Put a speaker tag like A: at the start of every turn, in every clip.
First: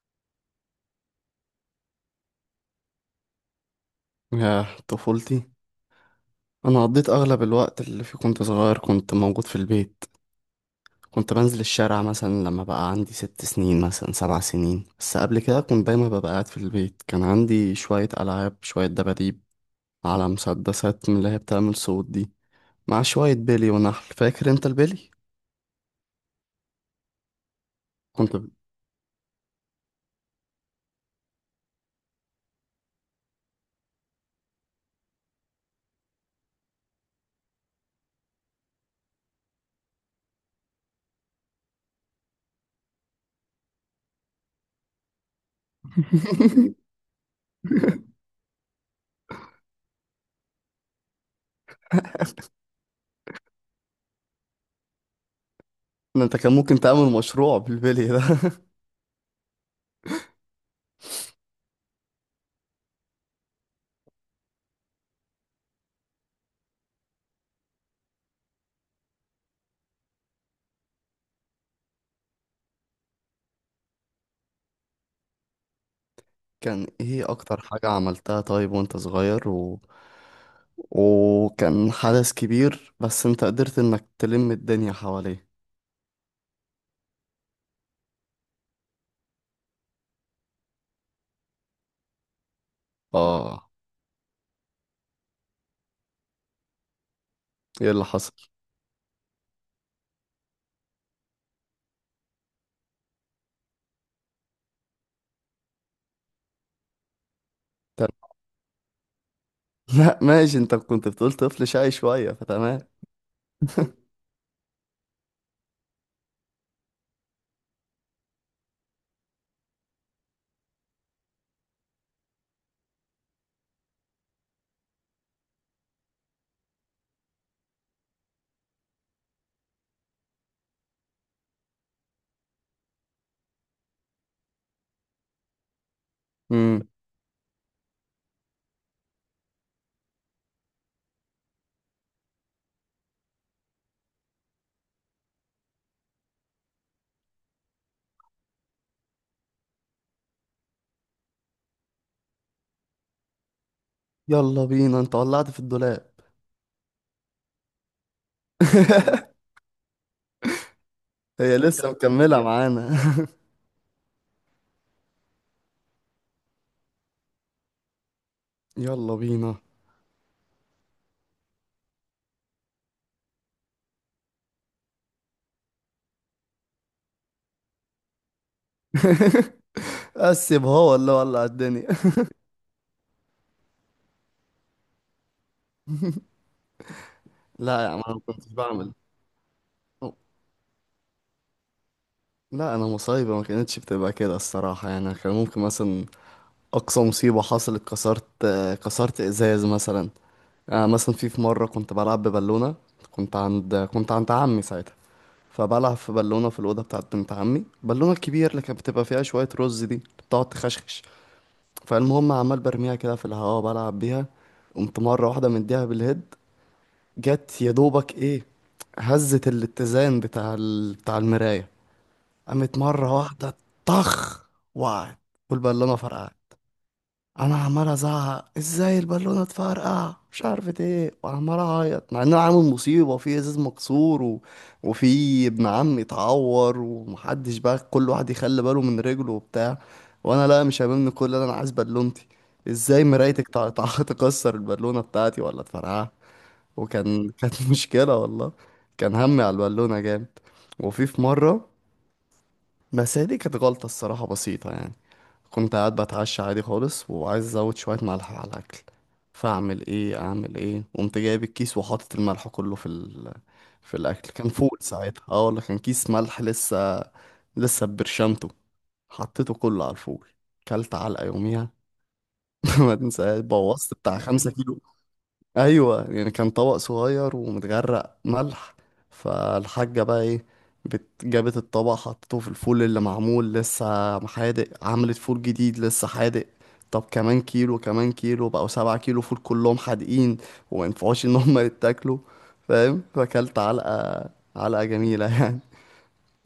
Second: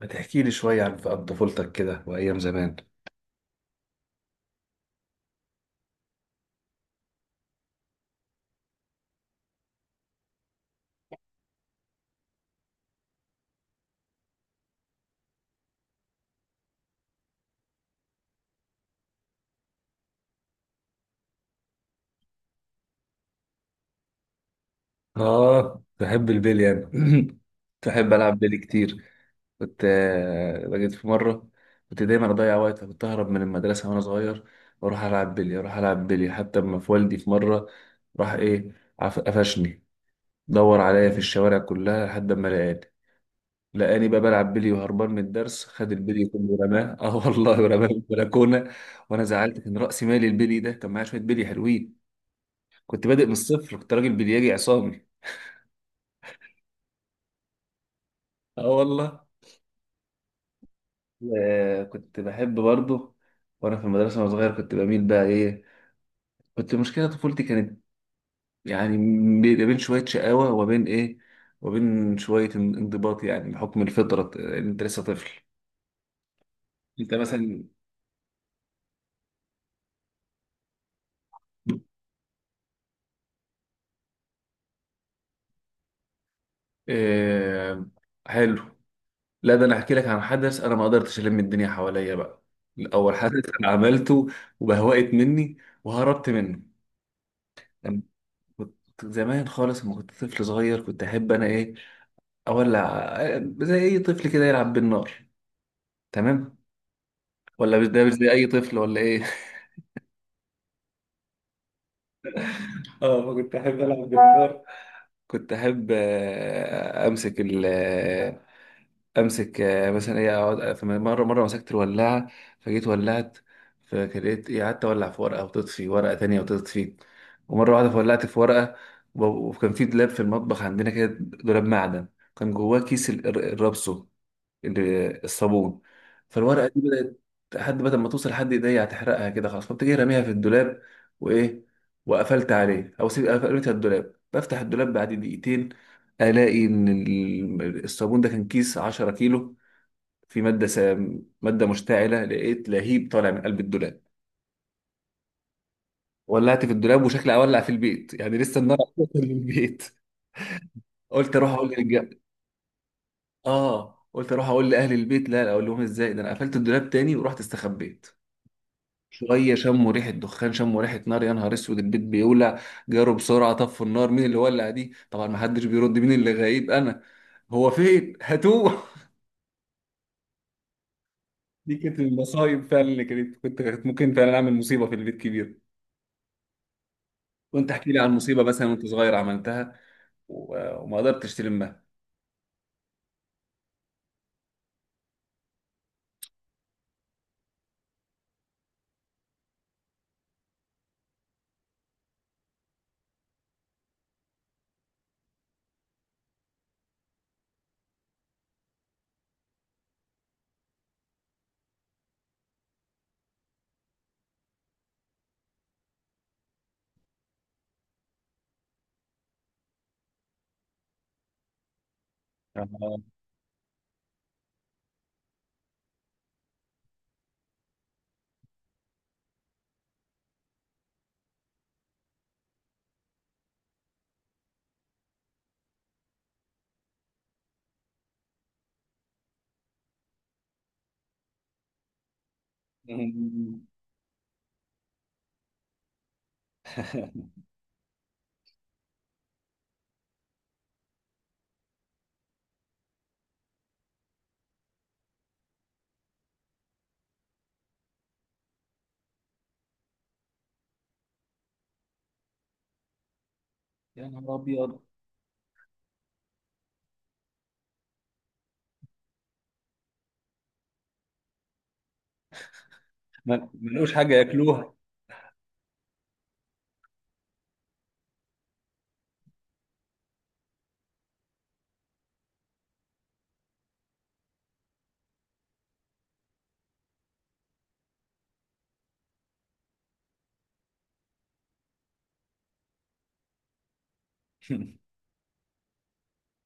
A: ما تحكي لي شوية عن طفولتك كده وأيام زمان.
B: يا طفولتي، انا قضيت اغلب الوقت اللي فيه كنت صغير، كنت موجود في البيت. كنت بنزل الشارع مثلا لما بقى عندي 6 سنين، مثلا 7 سنين، بس قبل كده كنت دايما ببقى قاعد في البيت. كان عندي شوية ألعاب، شوية دباديب، على مسدسات من اللي هي بتعمل صوت دي، مع شوية بيلي ونحل. فاكر انت البيلي؟
A: آه، بحب البلي أنا. تحب،
B: كنت
A: ألعب
B: ب...
A: بيلي كتير. كنت لقيت في مرة. كنت دايما أضيع وقت، كنت أهرب من المدرسة وأنا صغير وأروح ألعب بيلي، أروح ألعب بيلي حتى أما في والدي في مرة، راح إيه، قفشني. دور عليا في الشوارع كلها لحد ما لقاني بقى بلعب بيلي وهربان من الدرس. خد البيلي كله ورماه اه والله، ورماه في البلكونه. وانا زعلت، كان راسي مالي البيلي ده، كان معايا شويه بيلي حلوين. كنت بادئ من الصفر، كنت راجل بلياجي عصامي.
B: ده انت كان ممكن تعمل مشروع بالبيلي ده.
A: اه والله. كنت بحب برضه. وانا في المدرسه وانا صغير كنت بميل بقى ايه. مشكله طفولتي كانت، يعني، بين بين شويه شقاوه وبين ايه، وبين شويه انضباط، يعني بحكم الفطره، ان انت لسه طفل.
B: كان
A: انت
B: ايه اكتر
A: مثلا.
B: حاجة عملتها طيب وانت صغير وكان حدث كبير، بس انت قدرت انك تلم الدنيا حواليه؟
A: آه. حلو. لا، ده انا احكي لك عن حدث انا ما قدرتش الم الدنيا حواليا بقى. اول حدث انا
B: اه.
A: عملته وبهوقت مني، وهربت منه.
B: ايه اللي حصل؟
A: كنت زمان خالص لما كنت طفل صغير كنت احب انا ايه؟ اولع. زي اي طفل كده يلعب بالنار. تمام. ولا مش ده،
B: تم-
A: مش زي اي طفل ولا ايه؟
B: لا ماشي، انت كنت بتقول طفل شقي شوية، فتمام.
A: اه، فكنت احب العب بالنار. كنت احب امسك ال آه، امسك مثلا ايه، اقعد مره مره مسكت الولاعه، فجيت ولعت، فكريت ايه، قعدت اولع في ورقه وتطفي، ورقه تانية وتطفي، ومره واحده فولعت في ورقه. وكان في دولاب في المطبخ عندنا كده، دولاب معدن. كان جواه كيس الرابسو، الصابون. فالورقه دي
B: امم.
A: بدات لحد بدل ما توصل لحد ايديا هتحرقها، كده خلاص، فقمت جاي راميها في الدولاب وايه، وقفلت عليه او سيب، قفلتها الدولاب. بفتح الدولاب بعد دقيقتين الاقي ان الصابون ده كان كيس 10 كيلو، في ماده سام، ماده مشتعله. لقيت لهيب طالع من قلب الدولاب.
B: يلا بينا، انت ولعت في الدولاب؟
A: ولعت في الدولاب، وشكلي اولع في البيت يعني، لسه النار هتوصل للبيت. قلت اروح
B: هي
A: اقول
B: لسه مكملة معانا؟
A: اه، قلت اروح اقول لاهل البيت. لا لا، اقول لهم ازاي؟ ده انا قفلت الدولاب تاني ورحت استخبيت.
B: يلا
A: شويه
B: بينا.
A: شموا ريحه دخان، شموا ريحه نار، يا نهار اسود البيت بيولع. جاروا بسرعه طفوا النار. مين اللي ولع دي؟ طبعا ما حدش بيرد. مين اللي غايب؟ انا. هو فين؟ هاتوه.
B: قسم هو ولا ولع
A: دي
B: الدنيا.
A: كانت المصايب فعلا اللي كانت. كنت ممكن فعلا اعمل مصيبه في البيت كبير. وانت
B: لا يا
A: احكي لي
B: عم،
A: عن
B: انا ما
A: مصيبه
B: كنتش
A: مثلا وانت
B: بعمل.
A: صغير عملتها وما قدرتش تلمها.
B: لا، انا مصايبه ما كانتش بتبقى كده الصراحه، يعني كان ممكن مثلا اقصى مصيبه حصلت كسرت ازاز مثلا. مثلا في مره كنت بلعب ببالونه. كنت عند عمي ساعتها، فبلعب في بالونه في الاوضه بتاعت بنت عمي، بالونه الكبير اللي كانت بتبقى فيها شويه رز دي اللي بتقعد تخشخش. فالمهم، عمال برميها كده في الهواء بلعب بيها. قمت مره واحده مديها بالهيد. جت يا دوبك ايه، هزت الاتزان بتاع المرايه. قامت
A: آه.
B: مره واحده، طخ، وقعت، والبالونه فرقعت. انا عمال ازعق ازاي البالونه اتفرقع مش عارف ايه، وعمال اعيط، مع ان انا عامل مصيبه في ازاز مكسور وفي ابن عمي اتعور، ومحدش بقى كل واحد يخلي باله من رجله وبتاع. وانا لا، مش هاممني كل ده، انا عايز بالونتي. ازاي مرايتك تكسر البالونه بتاعتي ولا تفرقعها؟ كانت مشكله والله. كان همي على البالونه جامد. وفي مره، بس هي دي كانت غلطه الصراحه بسيطه يعني. كنت قاعد بتعشى عادي خالص وعايز ازود شويه ملح على الاكل. فاعمل ايه، اعمل ايه، قمت جايب الكيس وحاطط الملح كله في
A: يا
B: الاكل.
A: نهار
B: كان فول
A: ابيض.
B: ساعتها، اه ولا كان كيس ملح لسه، لسه برشامته، حطيته كله على الفول. كلت علقه يوميها. ما تنساش
A: ما لقوش
B: بوظت
A: حاجه
B: بتاع خمسة
A: ياكلوها.
B: كيلو ايوه يعني، كان طبق صغير ومتغرق ملح. فالحاجه بقى ايه، جابت الطبق حطته في الفول اللي معمول لسه حادق، عملت فول جديد لسه حادق. طب، كمان كيلو، كمان كيلو، بقوا 7 كيلو فول كلهم حادقين، وما ينفعوش ان هم يتاكلوا. فاهم. فاكلت علقه، علقه جميله يعني.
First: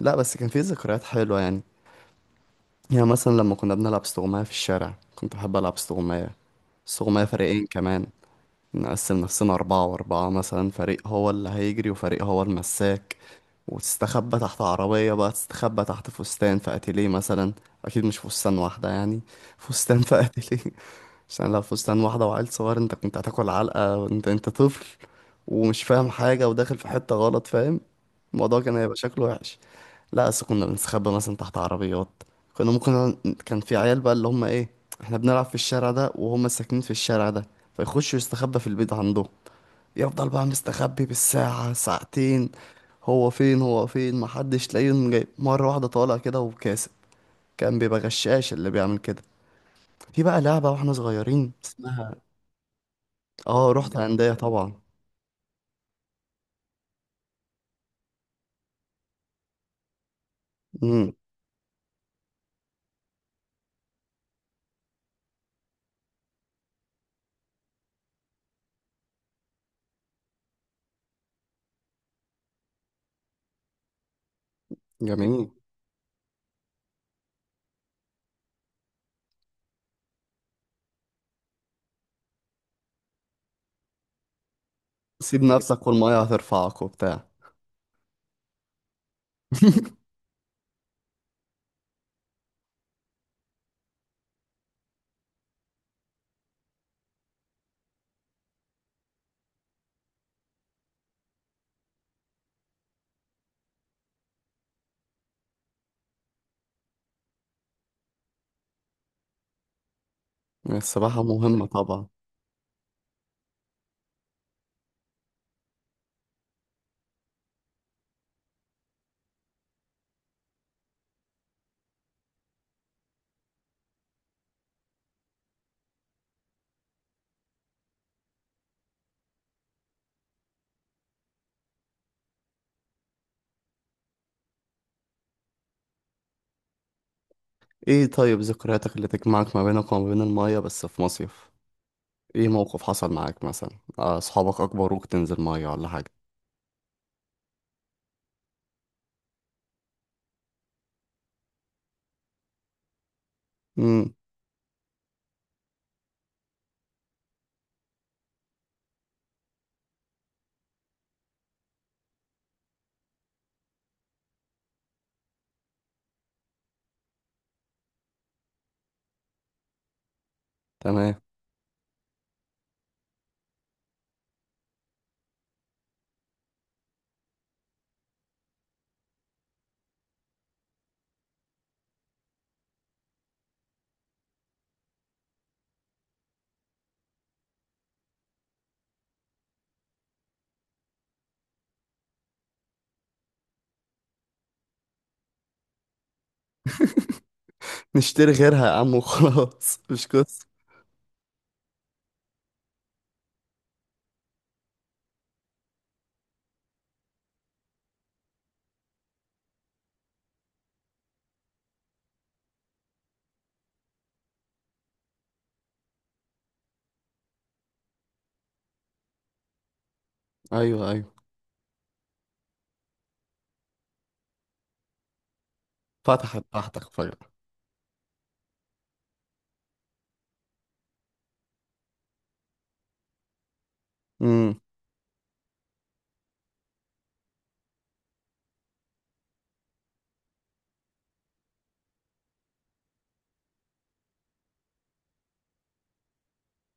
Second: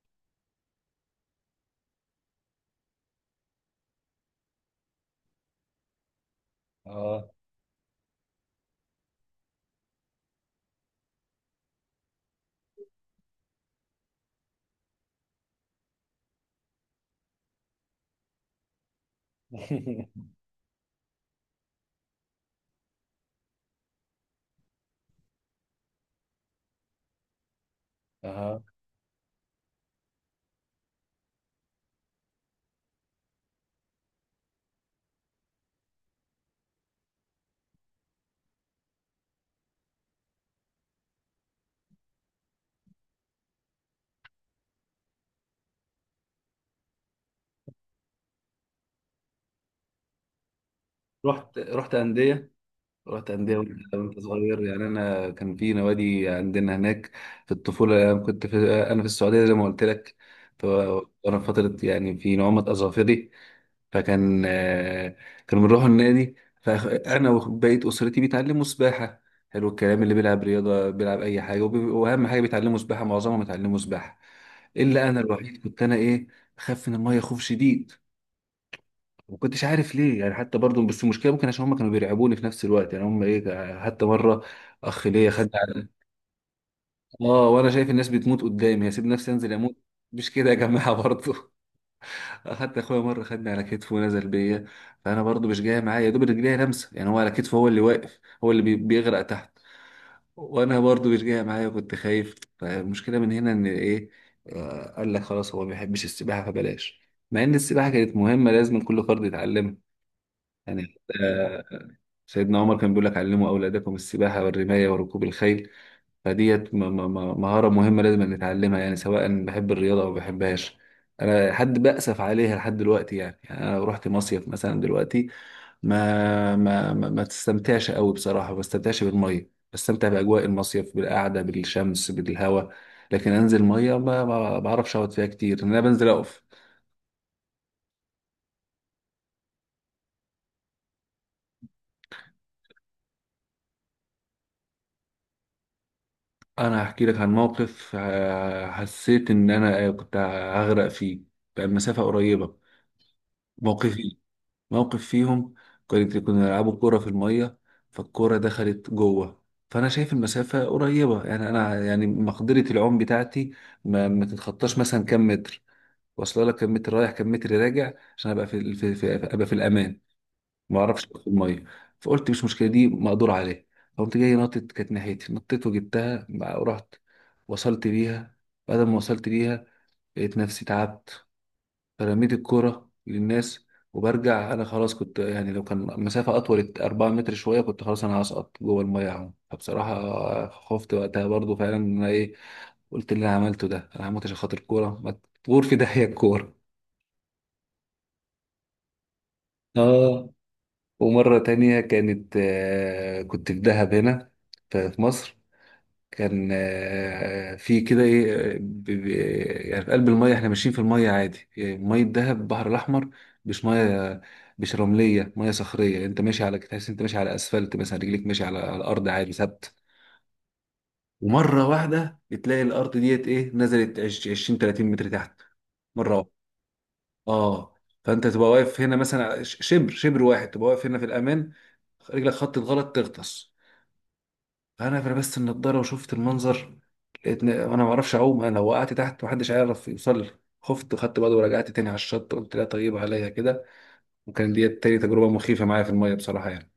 B: لا بس كان في ذكريات حلوه يعني. يعني مثلا لما كنا بنلعب استغماية في الشارع، كنت بحب العب استغماية. استغماية
A: اه
B: فريقين كمان. نقسم نفسنا أربعة وأربعة مثلا، فريق هو اللي هيجري وفريق هو المساك. وتستخبى تحت عربية، بقى تستخبى تحت فستان في أتيليه مثلا. أكيد مش فستان واحدة يعني، فستان في أتيليه. عشان لو فستان واحدة وعيل صغير، أنت كنت هتاكل علقة. أنت طفل ومش فاهم حاجة وداخل في حتة غلط، فاهم؟ الموضوع
A: اه،
B: كان هيبقى شكله وحش. لا، أصل كنا بنستخبى مثلا تحت عربيات. كنا ممكن، كان في عيال بقى اللي هم إيه، إحنا بنلعب في الشارع ده وهم ساكنين في الشارع ده، فيخشوا يستخبى في البيت عندهم. يفضل بقى مستخبي بالساعة ساعتين. هو فين هو فين، محدش تلاقيه، يوم جاي مرة واحدة طالع كده وكاسب. كان بيبقى غشاش اللي بيعمل كده. في بقى لعبة واحنا صغيرين
A: رحت
B: اسمها...
A: انديه. رحت أندية،
B: اه،
A: وأنت
B: رحت
A: وأنت
B: هندية
A: صغير؟
B: طبعا.
A: يعني أنا كان في نوادي عندنا هناك. في الطفولة أنا كنت في، أنا في السعودية زي ما قلت لك.
B: امم.
A: وأنا في فترة يعني في نعومة أظافري، فكان كانوا بنروحوا النادي. فأنا وبقية أسرتي بيتعلموا سباحة. حلو الكلام، اللي بيلعب رياضة بيلعب أي حاجة، وأهم حاجة بيتعلموا سباحة، معظمهم بيتعلموا سباحة، إلا أنا
B: جميل.
A: الوحيد، كنت أنا إيه؟ بخاف من المية خوف شديد. ما كنتش عارف ليه يعني، حتى برضو، بس المشكله ممكن عشان هم كانوا بيرعبوني في نفس الوقت، يعني هم ايه، حتى مره اخ ليا
B: سيب
A: خد على،
B: نفسك والمية هترفعك وبتاع.
A: اه وانا شايف الناس بتموت قدامي هسيب نفسي انزل اموت؟ مش كده يا جماعه برضو. حتى اخويا مره خدني على كتفه ونزل بيا، فانا برضو مش جاي معايا، يا دوب رجليا لمسه يعني، هو على كتفه هو اللي واقف، هو اللي بيغرق تحت، وانا برضو مش جاي معايا، كنت خايف. فالمشكله من هنا ان ايه؟ قال لك خلاص هو ما بيحبش السباحه فبلاش. مع ان السباحه كانت مهمه، لازم كل فرد يتعلمها يعني.
B: السباحة
A: آه.
B: مهمة طبعا.
A: سيدنا عمر كان بيقول لك علموا أولادكم السباحة والرماية وركوب الخيل. فديت مهارة مهمة لازم نتعلمها يعني، سواء بحب الرياضة أو ما بحبهاش. أنا حد بأسف عليها لحد دلوقتي، يعني أنا لو رحت مصيف مثلا دلوقتي ما تستمتعش قوي بصراحة، ما بستمتعش بالمية، بستمتع بأجواء المصيف، بالقعدة، بالشمس، بالهواء. لكن أنزل مية ما بعرفش أقعد فيها كتير، إن أنا بنزل أقف.
B: ايه، طيب ذكرياتك اللي تجمعك ما بينك وما بين المية بس في مصيف؟ ايه موقف حصل معاك مثلا؟ اصحابك اكبروك تنزل مية ولا حاجة؟
A: أنا هحكي لك عن موقف حسيت إن أنا كنت هغرق فيه. كان مسافة قريبة.
B: امم.
A: موقفي، موقف فيهم، كنا بنلعبوا كورة في المية. فالكورة دخلت جوه، فأنا شايف المسافة قريبة يعني، أنا يعني مقدرة العوم بتاعتي ما تتخطاش مثلا كام متر، واصلة لك كام متر رايح، كام متر راجع، عشان أبقى في, في, في أبقى في الأمان. ما أعرفش أبقى
B: تمام.
A: في المية. فقلت مش مشكلة، دي مقدور عليها. فقمت جاي نطت، كانت ناحيتي، نطيت وجبتها ورحت وصلت بيها. بعد ما وصلت بيها لقيت نفسي تعبت، فرميت الكرة للناس، وبرجع انا خلاص، كنت يعني لو كان مسافة اطول 4 متر شوية كنت خلاص انا هسقط جوه المية اهو. فبصراحة خفت وقتها برضو فعلا ان انا ايه. قلت اللي انا عملته ده، انا هموت عشان خاطر الكورة؟ ما تغور في داهية الكورة.
B: نشتري غيرها يا عم وخلاص، مش
A: اه.
B: قصة.
A: ومرة تانية كانت آه كنت في دهب هنا، في مصر. كان في كده ايه يعني في قلب الميه، احنا ماشيين في الميه عادي يعني، ميه دهب البحر الاحمر، مش ميه، مش رمليه، ميه صخريه، انت ماشي على، تحس انت ماشي على اسفلت مثلا، رجليك ماشي على الارض عادي ثابت.
B: ايوه، ايوه.
A: ومره واحده بتلاقي الارض ديت ايه، نزلت 20 30 متر تحت، مره واحده.
B: فتحت تحتك فجأة؟
A: اه، فانت تبقى واقف هنا مثلا شبر واحد تبقى واقف هنا في الامان، رجلك خطت غلط تغطس.
B: امم.
A: انا لبست النضاره وشفت المنظر، لقيت انا ما اعرفش اعوم، انا لو وقعت تحت محدش هيعرف يوصل لي. خفت خدت بعض ورجعت تاني على الشط، قلت لا طيب عليا كده. وكان دي تاني تجربه مخيفه معايا في الميه بصراحه يعني.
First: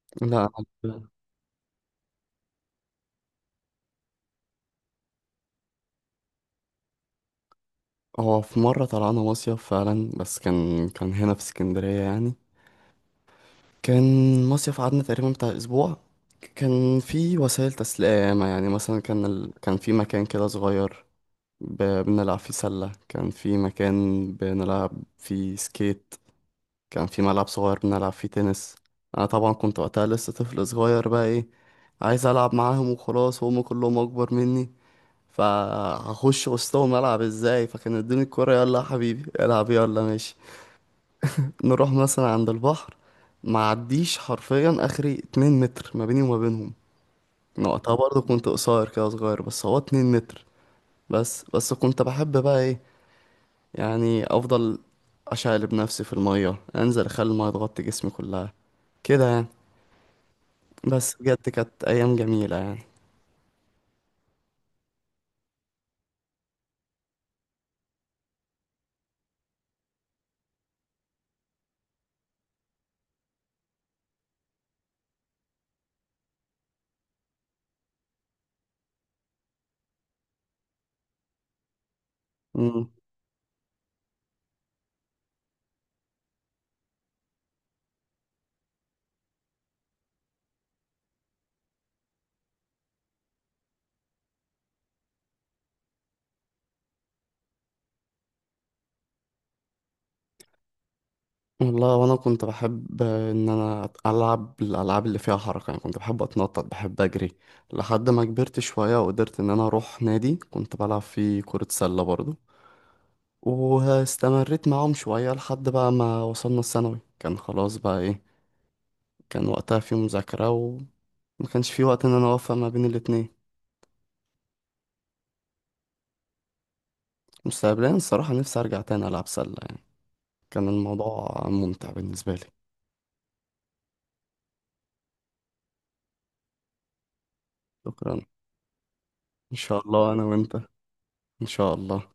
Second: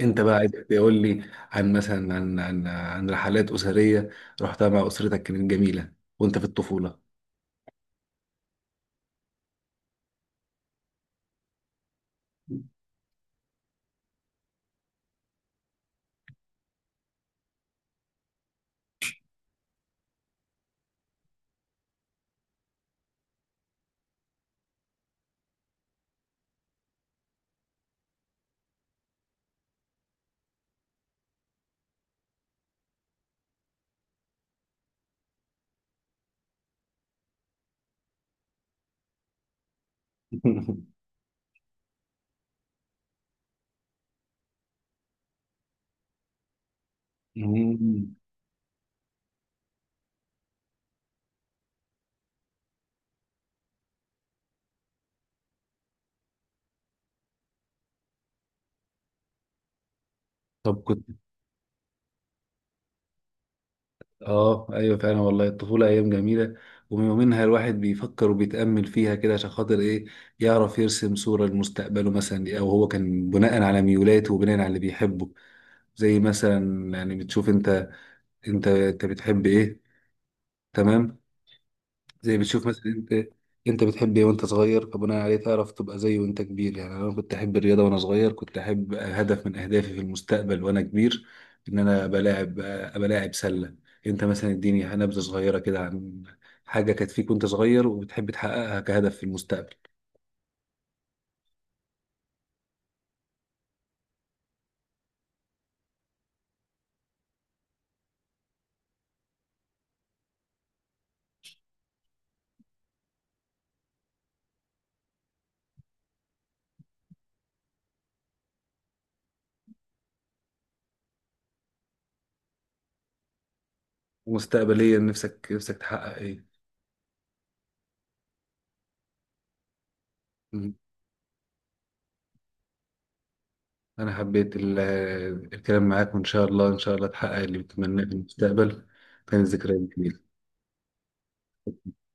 A: انت بقى
B: لا،
A: عايز تقول لي عن مثلا عن رحلات اسريه رحتها مع اسرتك كانت جميله وانت في الطفوله.
B: هو في مرة طلعنا مصيف فعلا، بس كان هنا في اسكندرية يعني. كان مصيف قعدنا تقريبا بتاع اسبوع. كان في وسائل تسلية ياما، يعني مثلا كان في مكان كده صغير بنلعب فيه سلة، كان في مكان بنلعب فيه سكيت، كان في ملعب صغير بنلعب فيه تنس. انا طبعا كنت وقتها لسه طفل صغير، بقى ايه، عايز العب معاهم وخلاص، وهم كلهم اكبر مني. فهخش وسطهم العب ازاي، فكان ادوني الكرة، يلا يا حبيبي العب، يلا ماشي. نروح مثلا عند البحر، معديش حرفيا اخري 2 متر ما بيني وما بينهم. أنا وقتها
A: مم.
B: برضه كنت قصير كده صغير، بس هو 2 متر. بس كنت بحب بقى ايه، يعني افضل اشقلب نفسي في المية، انزل اخلي المية تغطي جسمي كلها كده يعني.
A: طب كنت.
B: بس بجد كانت أيام جميلة يعني.
A: اه ايوه، فعلا والله، الطفوله ايام جميله، ومنها الواحد بيفكر وبيتامل فيها كده عشان خاطر ايه؟ يعرف يرسم صوره لمستقبله مثلا، او هو كان بناء على ميولاته وبناء على اللي بيحبه، زي مثلا يعني بتشوف انت، انت بتحب ايه. تمام. زي بتشوف مثلا
B: مم.
A: انت، انت بتحب ايه وانت صغير، فبناء عليه تعرف تبقى زيه وانت كبير يعني. انا كنت احب الرياضه وانا صغير، كنت احب هدف من اهدافي في المستقبل وانا كبير ان انا ابقى لاعب سله. انت مثلا اديني نبذه صغيره كده عن حاجه كانت فيك وانت صغير وبتحب تحققها كهدف في المستقبل.
B: والله وأنا كنت بحب إن أنا ألعب الألعاب اللي فيها حركة، يعني كنت بحب أتنطط، بحب أجري. لحد ما كبرت شوية وقدرت إن أنا أروح نادي، كنت بلعب فيه كرة سلة برضه. واستمريت معاهم شوية لحد بقى ما وصلنا الثانوي، كان خلاص بقى إيه، كان وقتها في مذاكرة وما كانش في وقت إن أنا أوفق ما بين الاتنين.
A: ومستقبليا نفسك تحقق ايه؟
B: مستقبليا الصراحة نفسي أرجع تاني ألعب سلة يعني، كان
A: مم.
B: الموضوع ممتع بالنسبة لي.
A: انا حبيت الكلام معاك، وان شاء الله ان شاء الله تحقق اللي بتتمناه في
B: شكرا.
A: المستقبل. كانت
B: إن
A: ذكريات
B: شاء الله أنا
A: جميله.
B: وأنت. ان شاء الله.